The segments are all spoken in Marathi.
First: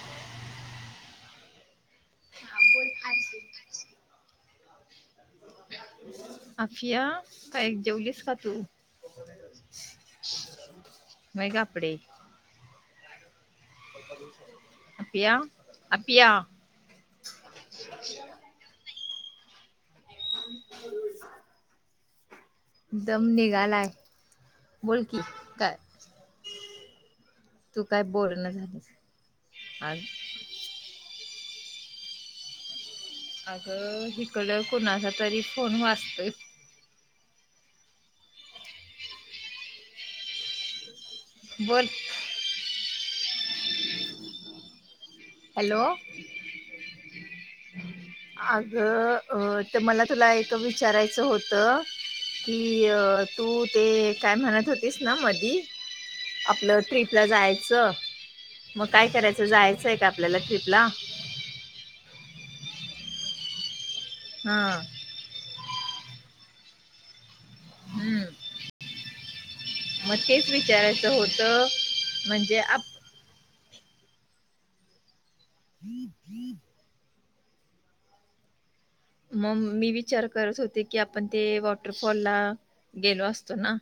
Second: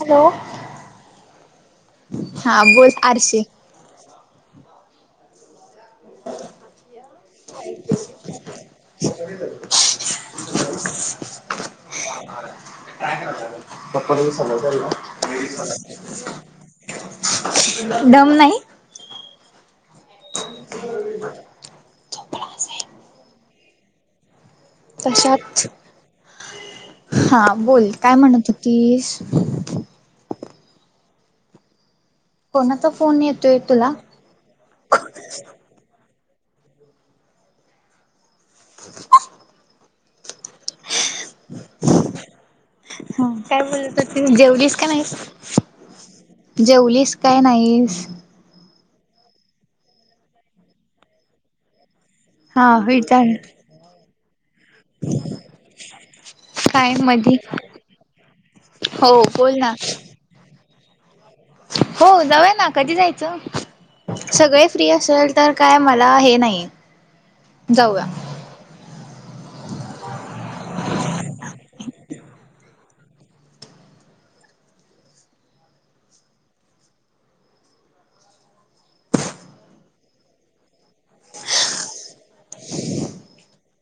हॅलो,, हा बोल आरशे [inaudible] अफिया,, बाय काय जेवलीस का तू? नाही ग आपडे. चप्पला विसरले आपिया आपिया होतो न [inaudible] दम नाही. [inaudible] दम निघाला. तशाच. हा. तू बोल, काय बोलणं म्हणत झालीस होतीस? अग कोणाचा फोन येत आग हिकड कुणाचा तरी फोन वाचतोय. बोल. हा काय बोलत होतीस? जेवलीस का नाहीस? हॅलो. जेवलीस काय नाहीस अग ते मला तुला एक विचारायचं होतं? हा की विचार तू ते काय म्हणत होतीस ना मधी. आपल काय ट्रीपला मधी जायचं. मग काय हो करायच? बोल ना जायचय का आपल्याला ट्रीपला? हो जाऊ ना. कधी जायचं? हा सगळे फ्री असेल. तर काय मला हे नाही. जाऊया. हम्म मग तेच विचारायचं होत. म्हणजे आप मग मी विचार करत होते की, आपण ते वॉटरफॉलला गेलो असतो ना.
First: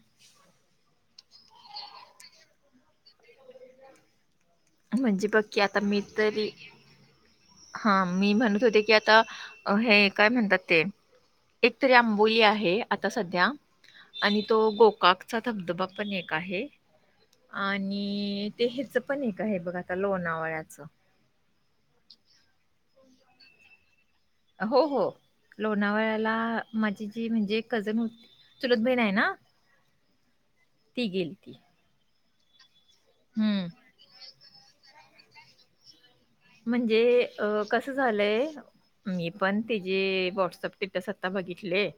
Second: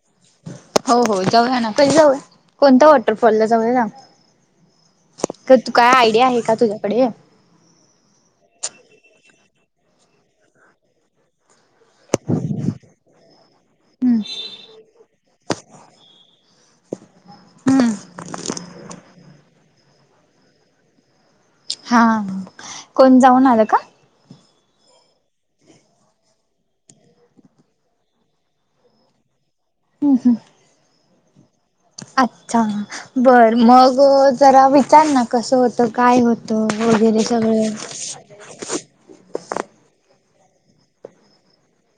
हो हो जाऊया ना. कधी जाऊया? कोणत्या वॉटरफॉल ला जाऊया? म्हणजे बघ क की तू आता काय मी आयडिया आहे तरी का तुझ्याकडे? हा मी म्हणत होते की आता, हे काय ते? एकतरी आंबोली आहे आता सध्या. हम्म आणि तो गोकाकचा धबधबा पण एक आहे. हम्म आणि ते ह्याच पण एक आहे बघ आता. लोणावळ्याचं. हा. कोण जाऊन आलं का? हो हो. लोणावळ्याला माझी ती म्हणजे कझन होती. चुलत बहीण आहे ना? हम्म हम्म. ती गेलती. अच्छा, बर मग जरा विचार ना कसं होतं? काय होत? म्हणजे अ कसं झालंय. मी पण तजे व्हॉट्सअप स्टेटस आता बघितले.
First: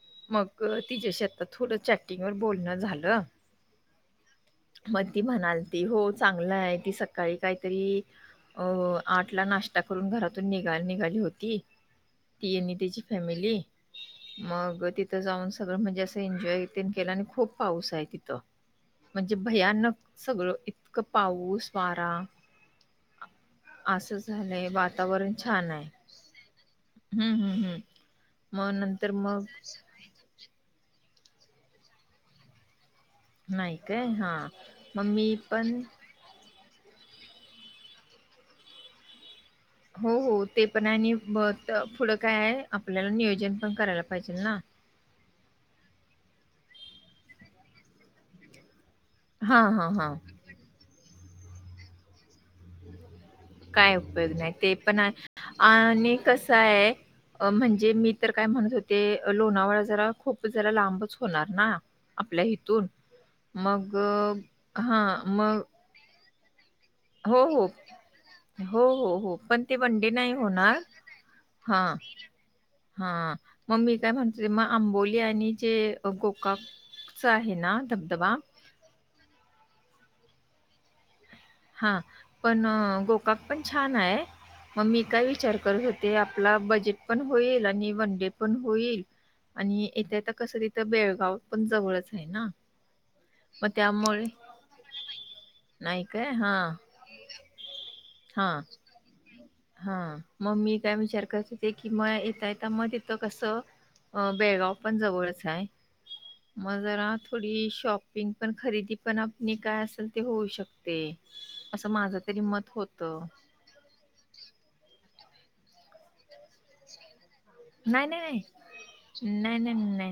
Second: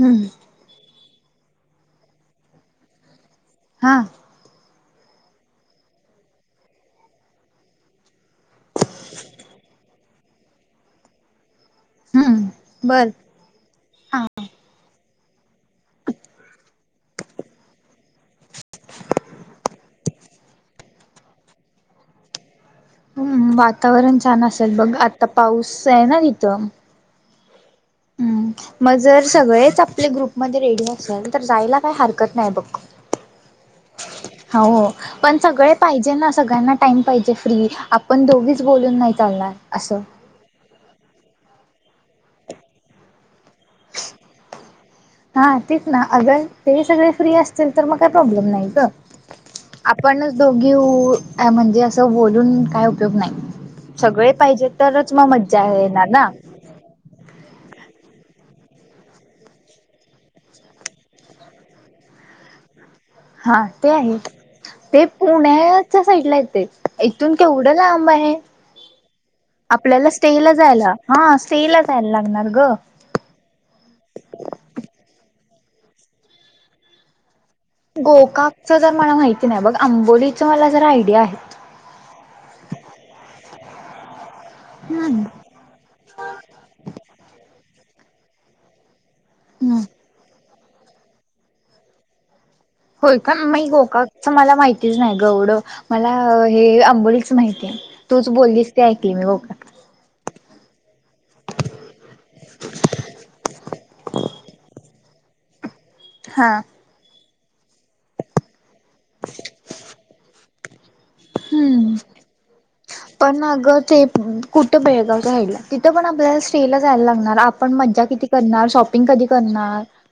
हम्म हम्म. मग तिच्या्याशी आता थोडं चॅटिंगवर बोलणं झालं. हां. मग ती म्हणालती हो चांगलंय. ती सकाळी काहीतरी अ आठला नाश्ता करून घरातून निघा निघाली होती. ती आणि हम्म त्याची बर फॅमिली. हा मग तिथं जाऊन सगळं म्हणजे असं एन्जॉय तेन केलं. आणि खूप पाऊस आहे तिथं. म्हणजे भयानक सगळं. इतकं पाऊस वारा. हम्म असं वातावरण छान झालंय. असेल बघ. आता पाऊसे ना तिथं. हम्म हम्म हम्म, हम्म मग नंतर जर मग सगळेच आपले ग्रुपमध्ये रेडी असल. तर जायला काही हरकत नाही बघ. नाही काय हां हो, मग मी पण सगळे पाहिजे ना सगळ्यांना. सगळ्या टाइम पाहिजे फ्री आपण दोघीच बोलून नाही चालणार. असं हो हो ते पण आहे आणि म त पुढं काय आहे आपल्याला नियोजन पण करायला पाहिजेल ना. हा तेच ना अगर ते सगळे फ्री असतील तर मग काही प्रॉब्लेम नाही ग. हां, हां, हां. आपणच दोघी ऊ म्हणजे असं बोलून काही उपयोग काय नाही सगळे उपयोग नाही पाहिजे तरच मग मज्जा येणार ना. काय अह म्हणजे मी तर काय म्हणत होते लोणावळा जरा खूप जरा लांबच होणार ना आपल्या हीथून. हा ते आहे, ते मग पुण्याच्या साईडला येते. इथून हो, हो. केवढ लांब आहे. हो, हो, हो. पण ते वन आपल्याला डे नाही स्टेला होणार. जायला. हा स्टेला हां, जायला लागणार ग. हां मग मी काय म्हणते मग आंबोली आणि जे गोकाकच आहे ना धबधबा गोकाकचं जर मला माहिती नाही बघ आंबोलीचं मला जरा आयडिया आहे. हा पण गोकाक पण छान आहे, मग मी हम्म काय विचार करत हो ते आपला बजेट पण होईल आणि वन डे पण होईल हम्म आणि येता यता कस ते बेळगाव पण जवळच आहे ना. होय का मी मग त्यामुळे गोकाकच मला माहितीच नाही ग येवडं नाही मला काय? अह हां, हे अंबोलीच माहितीय तूच बोललीस ते ऐकली मी हो का. हा मग मी काय विचार करत ते की म येतयता मग तिथ कसं अह बेळगाव पण जवळच आहे. हा मग जरा थोडी शॉपिंग पण खरेदी पण अपनी काय असेल ते होऊ शक ते असं हम्म माझं तरी मत होत. पण अगं ते पण कुठं बेळगावच्या साईडला, तिथं पण आपल्या स्टे ला जायला लागणार आपण मज्जा नाही, नाही, किती नाही. करणार, शॉपिंग कधी नाही, नाही, करणार. नाही,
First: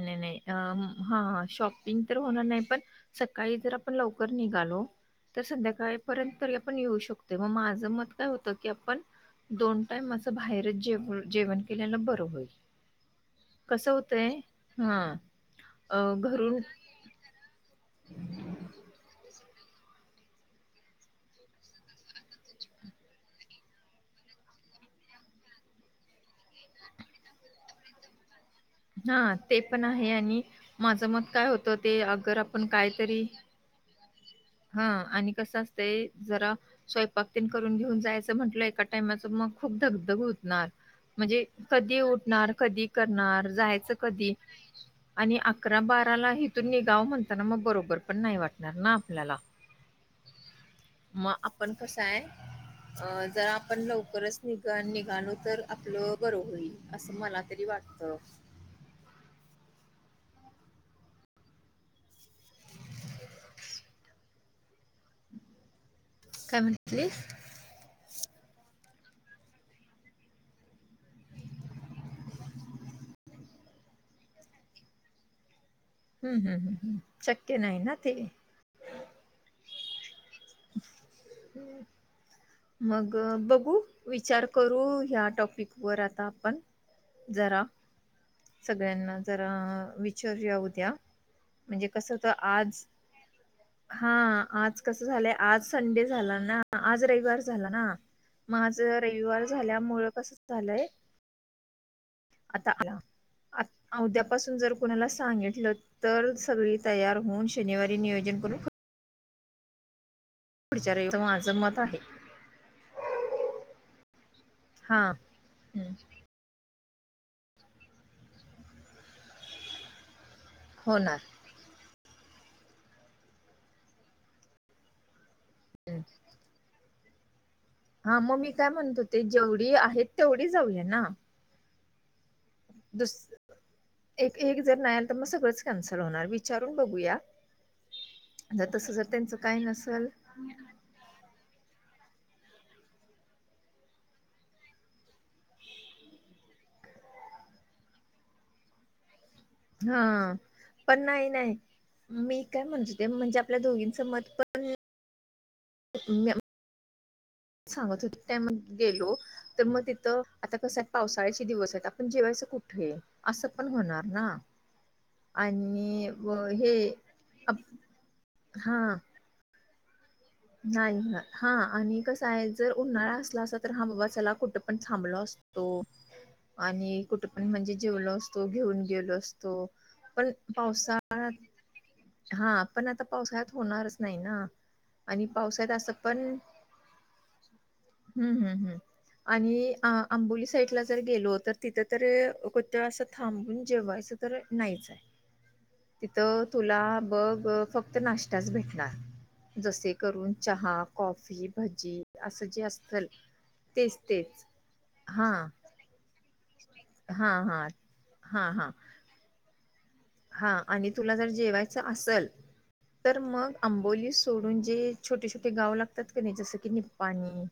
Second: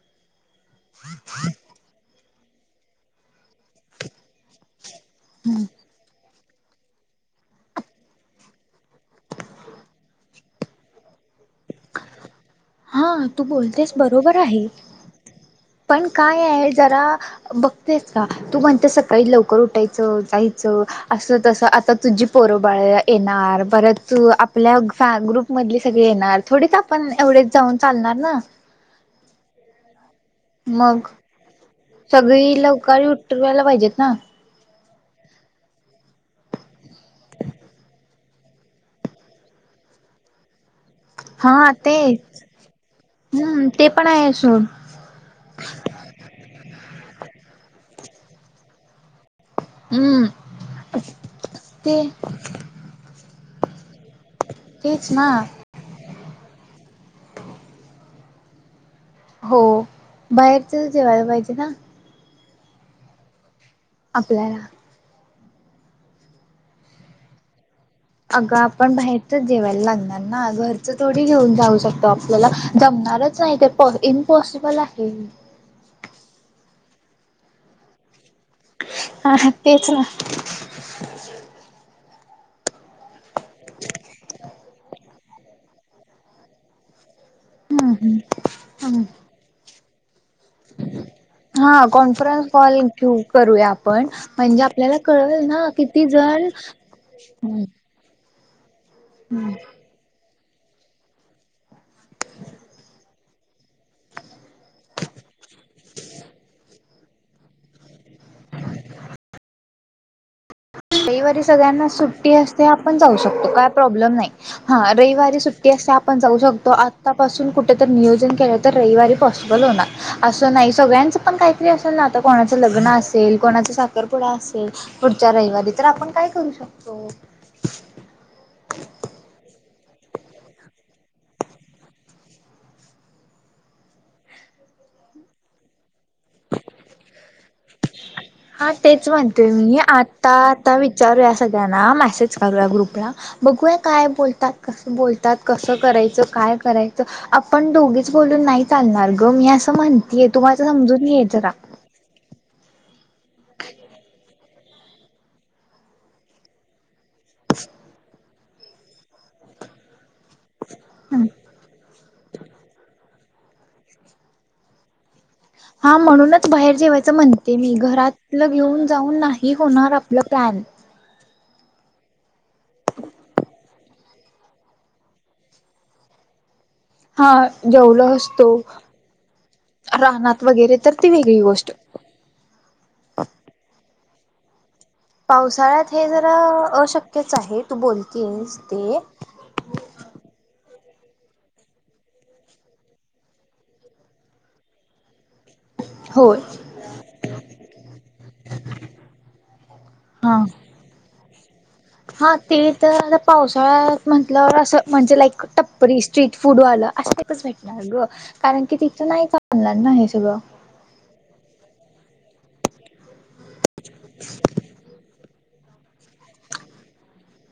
तीन तर होणार नाही पण सकाळी जर आपण लवकर निघालो तर संध्याकाळी पर्यंत तरी आपण येऊ शकतो. मग माझं मत काय होतं की आपण दोन टाइम अस बाहेरच जेव जेवण केलेल बरं होईल. हा तू कस बोलतेस होतंय बरोबर आहे हा. पण काय आहे जरा बघतेस का तू म्हणतेस सकाळी काही लवकर उठायचं, जायचं. असं तसं आता तुझी पोरोबाळ येणार परत आपल्या फॅ ग्रुप मधली सगळी येणार थोडीच आपण एवढेच जाऊन चालणार ना. हां ते पण आहे आणि मग माझं मत काय होतं ते अगर सगळी आपण लवकर कायतरी उठवायला पाहिजेत ना हा आणि कसं असतंय जरा स्वयंपाक तेन करून घेऊन जायचं म्हंटलं एका टायमाच मग खूप धगधग होतणार. म्हणजे हा ते कधी उठणार, कधी करणार, हम्म ते जायचं पण कधी. आहे सोड आणि अकरा बारा ला हिथून निघाव म्हणताना मग बरोबर पण नाही वाटणार ना आपल्याला. हम्म मग आपण कस ते आहे अह जर आपण लवकरच इथून तेच ना निघालो तर आपलं बरं होईल असं मला तरी वाटतं. हो बाहेरचच जेवायला पाहिजे ना आपल्याला काय म्हणतेस. अगं आपण बाहेरच जेवायला लागणार ना. घर अस थोडी घेऊन जाऊ शकतो आपल्याला जमणारच नाही ते पॉ इम्पॉसिबल आहे. हम्म हम्म हम्म शक्य नाही ना ते. हा हा तेच ना. [inaudible] [inaudible] मग बघू, विचार करू, ह्या टॉपिक वर आता आपण. जरा. हम्म हम्म. हम्म सगळ्यांना जरा विचारूया उद्या हा म्हणजे कसं होत कॉन्फरन्स कॉल आज घेऊ करूया आपण हा म्हणजे आज आपल्याला कसं झालंय कळेल आज ना संडे किती झाला जण ना. आज रविवार झाला ना हम्म मग आज रविवार झाल्या मुळ कसं झालंय आता आ उद्यापासून जर कोणाला सांगितलं तर सगळी तयार होऊन शनिवारी नियोजन करून पुढच्या रवि असं रविवारी माझं मत सगळ्यांना आहे. सुट्टी असते आपण जाऊ शकतो, काय प्रॉब्लेम नाही. हा हां, रविवारी सुट्टी असते हं. आपण जाऊ शकतो आ आत्तापासून कुठेतर नियोजन केलं तर रविवारी पॉसिबल होणार असं नाही होणार. सगळ्यांचं पण काय तरी असेल ना आता कोणाचं लग्न असेल, कोणाचा साखरपुडा असेल त्या रविवारी तर आपण काय करू शकतो? हा मग मी काय म्हणत होते, जेवढी आहेत तेवढी जाऊया ना? दुस एक एक जर नाही आलं तर मग सगळंच कॅन्सल होणार वि विचारून बघूया जर हा तस तेच जर त्यांच म्हणते काय मी नसल आता आता विचारूया सगळ्यांना मेसेज करूया ग्रुपला बघूया काय बोलतात? कसं बोलतात, कसं करायचं, काय करायचं आपण दोघीच बोलून नाही चालणार ग मी असं म्हणतीय हा तु माझं समजून पण घे नाही जरा नाही मी काय म्हणत होते म्हणजे आपल्या दोघींचं मत प म सांगत होते त्या म गेलो तर मग तिथं आता कस आहेत पावसाळ्याचे दिवस आहेत आपण जेवायचं कुठे असं पण होणार ना. हा आणि म्हणूनच बाहेर हे जेवायचं म्हणते मी घरातलं हा घेऊन जाऊन नाही होणार आपलं प्लॅन. नाही होणार हां आणि कसय जर उन्हाळा असला असता तर हा बाबा चला कुठं पण थांबलो असतो. तो आणि कुठे पण म्हणजे जेवलो असतो, घेऊन गेलो असतो. पण रानात वगैरे तर ती वेगळी गोष्ट. पावसाळ्यात हा पण आता पावसाळ्यात होणारच नाही ना. आणि पावसाळ्यात असं पण अ अशक्यच आहे तु बोल हम्म हम्म हम्म आणि अ आंबोली साईडला जर गेलो तर तिथं तर कोत्या असं थांबून जेवायचं तर नाहीचं आहे. होय तिथं तुला बघ फक्त नाश्ताच भेटणार जसे करून हा. चहा, कॉफी भजी. हा असं ते जे तर असतल आता तेच पावसाळ्यात तेच. म्हटल्यावर असं म्हणजे लाईक हां, टप्परी स्ट्रीट फूड वाला हां, असच हां. भेटणार ग हां, कारण की तिथं नाही का ऑनलाईन ना हे सगळं. ह आणि तुला जर जेवायच असल तर मग आंबोली सोडून जे छोटे छोटे गाव लागतात कि नाही जसं की निपाणी,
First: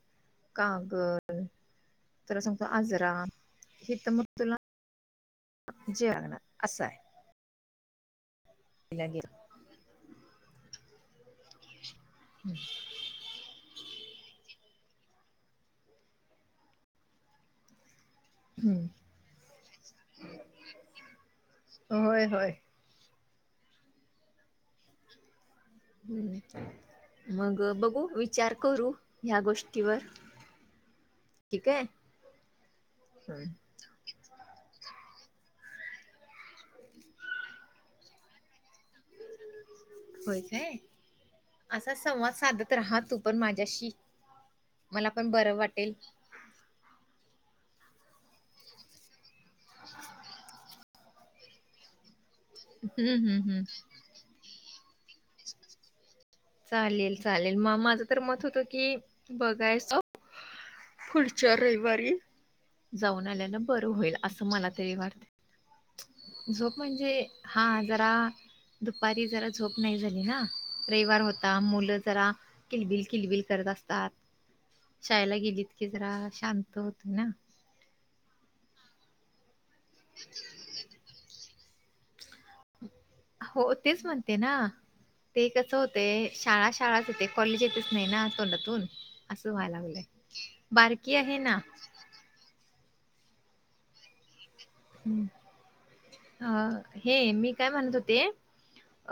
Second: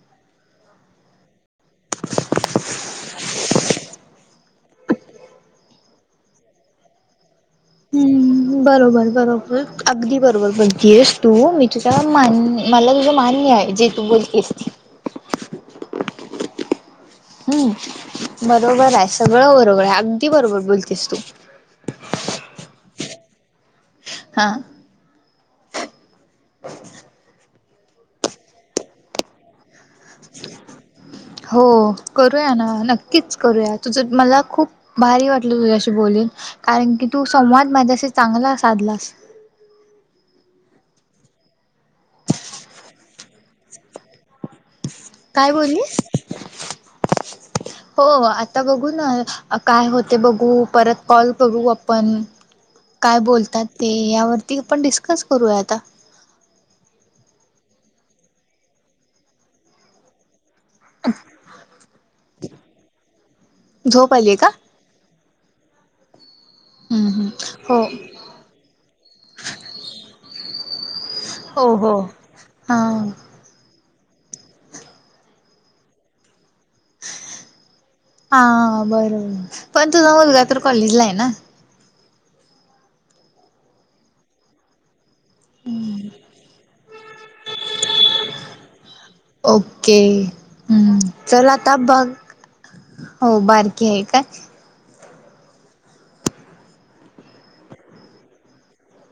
कागल तुला सांगतो आजरा हिथ मग तुला जेवायला अस हाय. हम्म. बरोबर बरोबर अगदी बरोबर बघती आहेस तू मी तुझ मान मला मान्य आहे जे तू बोलतेस ते. हम्म. बरोबर हम्म आहे सगळं बरोबर आहे अगदी बरोबर बोलतेस तू. होय होय. हा. हम् मग बघू विचार करू ह्या गोष्टीवर. हो ठीक आहे. करूया ना नक्कीच हम्म. करूयात. तुझं मला खूप भारी वाटलं तुझ्याशी बोलून. कारण की तू संवाद माझ्याशी चांगला साधलास. होय काय? असा संवाद साधत राहा तू पण माझ्याशी. मला पण काय बरं वाटेल. बोललीस? हो. आता बघू ना काय होते बघू परत कॉल करू आपण. हम्म काय हम्म हम्म बोलतात ते यावरती आपण डिस्कस करूयात. चालेल चालेल मग माझं तर मत होतं की बघायचं पुढच्या रविवारी जाऊन आल्यान बरं होईल झोप आली असं का मला तरी वाटते. झोप हम्म म्हणजे हम्म हा जरा हो दुपारी जरा झोप नाही झाली ना. रविवार होता हो मुलं हो जरा हा किलबिल किल बिल करत असतात. शाळेला गेलीत की जरा शांत होतं ना. हा बरोबर पण तुझा मुलगा तर कॉलेजला आहे ना. हो तेच म्हणते ना. ते कस होते शाळा शाळाच येते कॉलेज येतेच नाही ना तोंडातून. असं व्हायला ओके लागलंय. ह्म बारकी आहे चल ना आता बघ हो बारकी आहे काय? ह अ हे मी काय म्हणत होते.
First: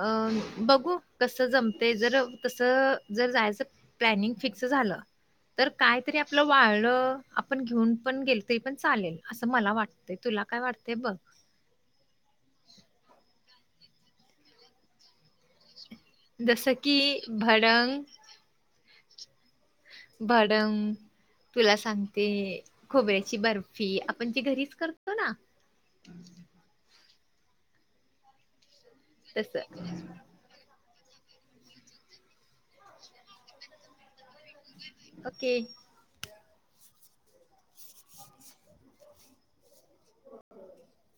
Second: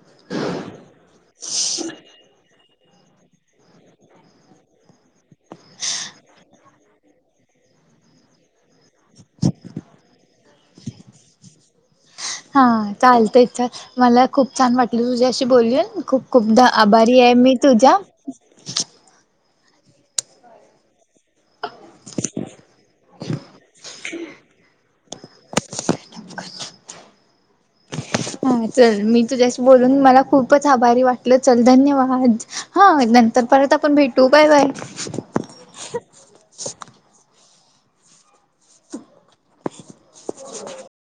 अं बघू कसं जमते जर तस जर जायचं प्लॅनिंग फिक्स झालं. तर कायतरी आपलं वाळळ आपण घेऊन पण गेल तरी पण चालेल असं मला वाटतंय. तुला काय वाटतय बघ? हा चालतंय तर माला छान वाटलं तुझ्याशी बोलून. खूप खूप द जसं की आभारी आहे मी तुझ्या. भडंग भडंग. तुला सांगते खोबऱ्याची बर्फी आपण ती घरीच कर तो ना. हा चल मी तुझ्याशी तसं बोलून मला खूपच आभारी वा चल धन्यवाद हा नंतर परत आपण भेटू बाय बाय. के. [unintelligible] [unintelligible]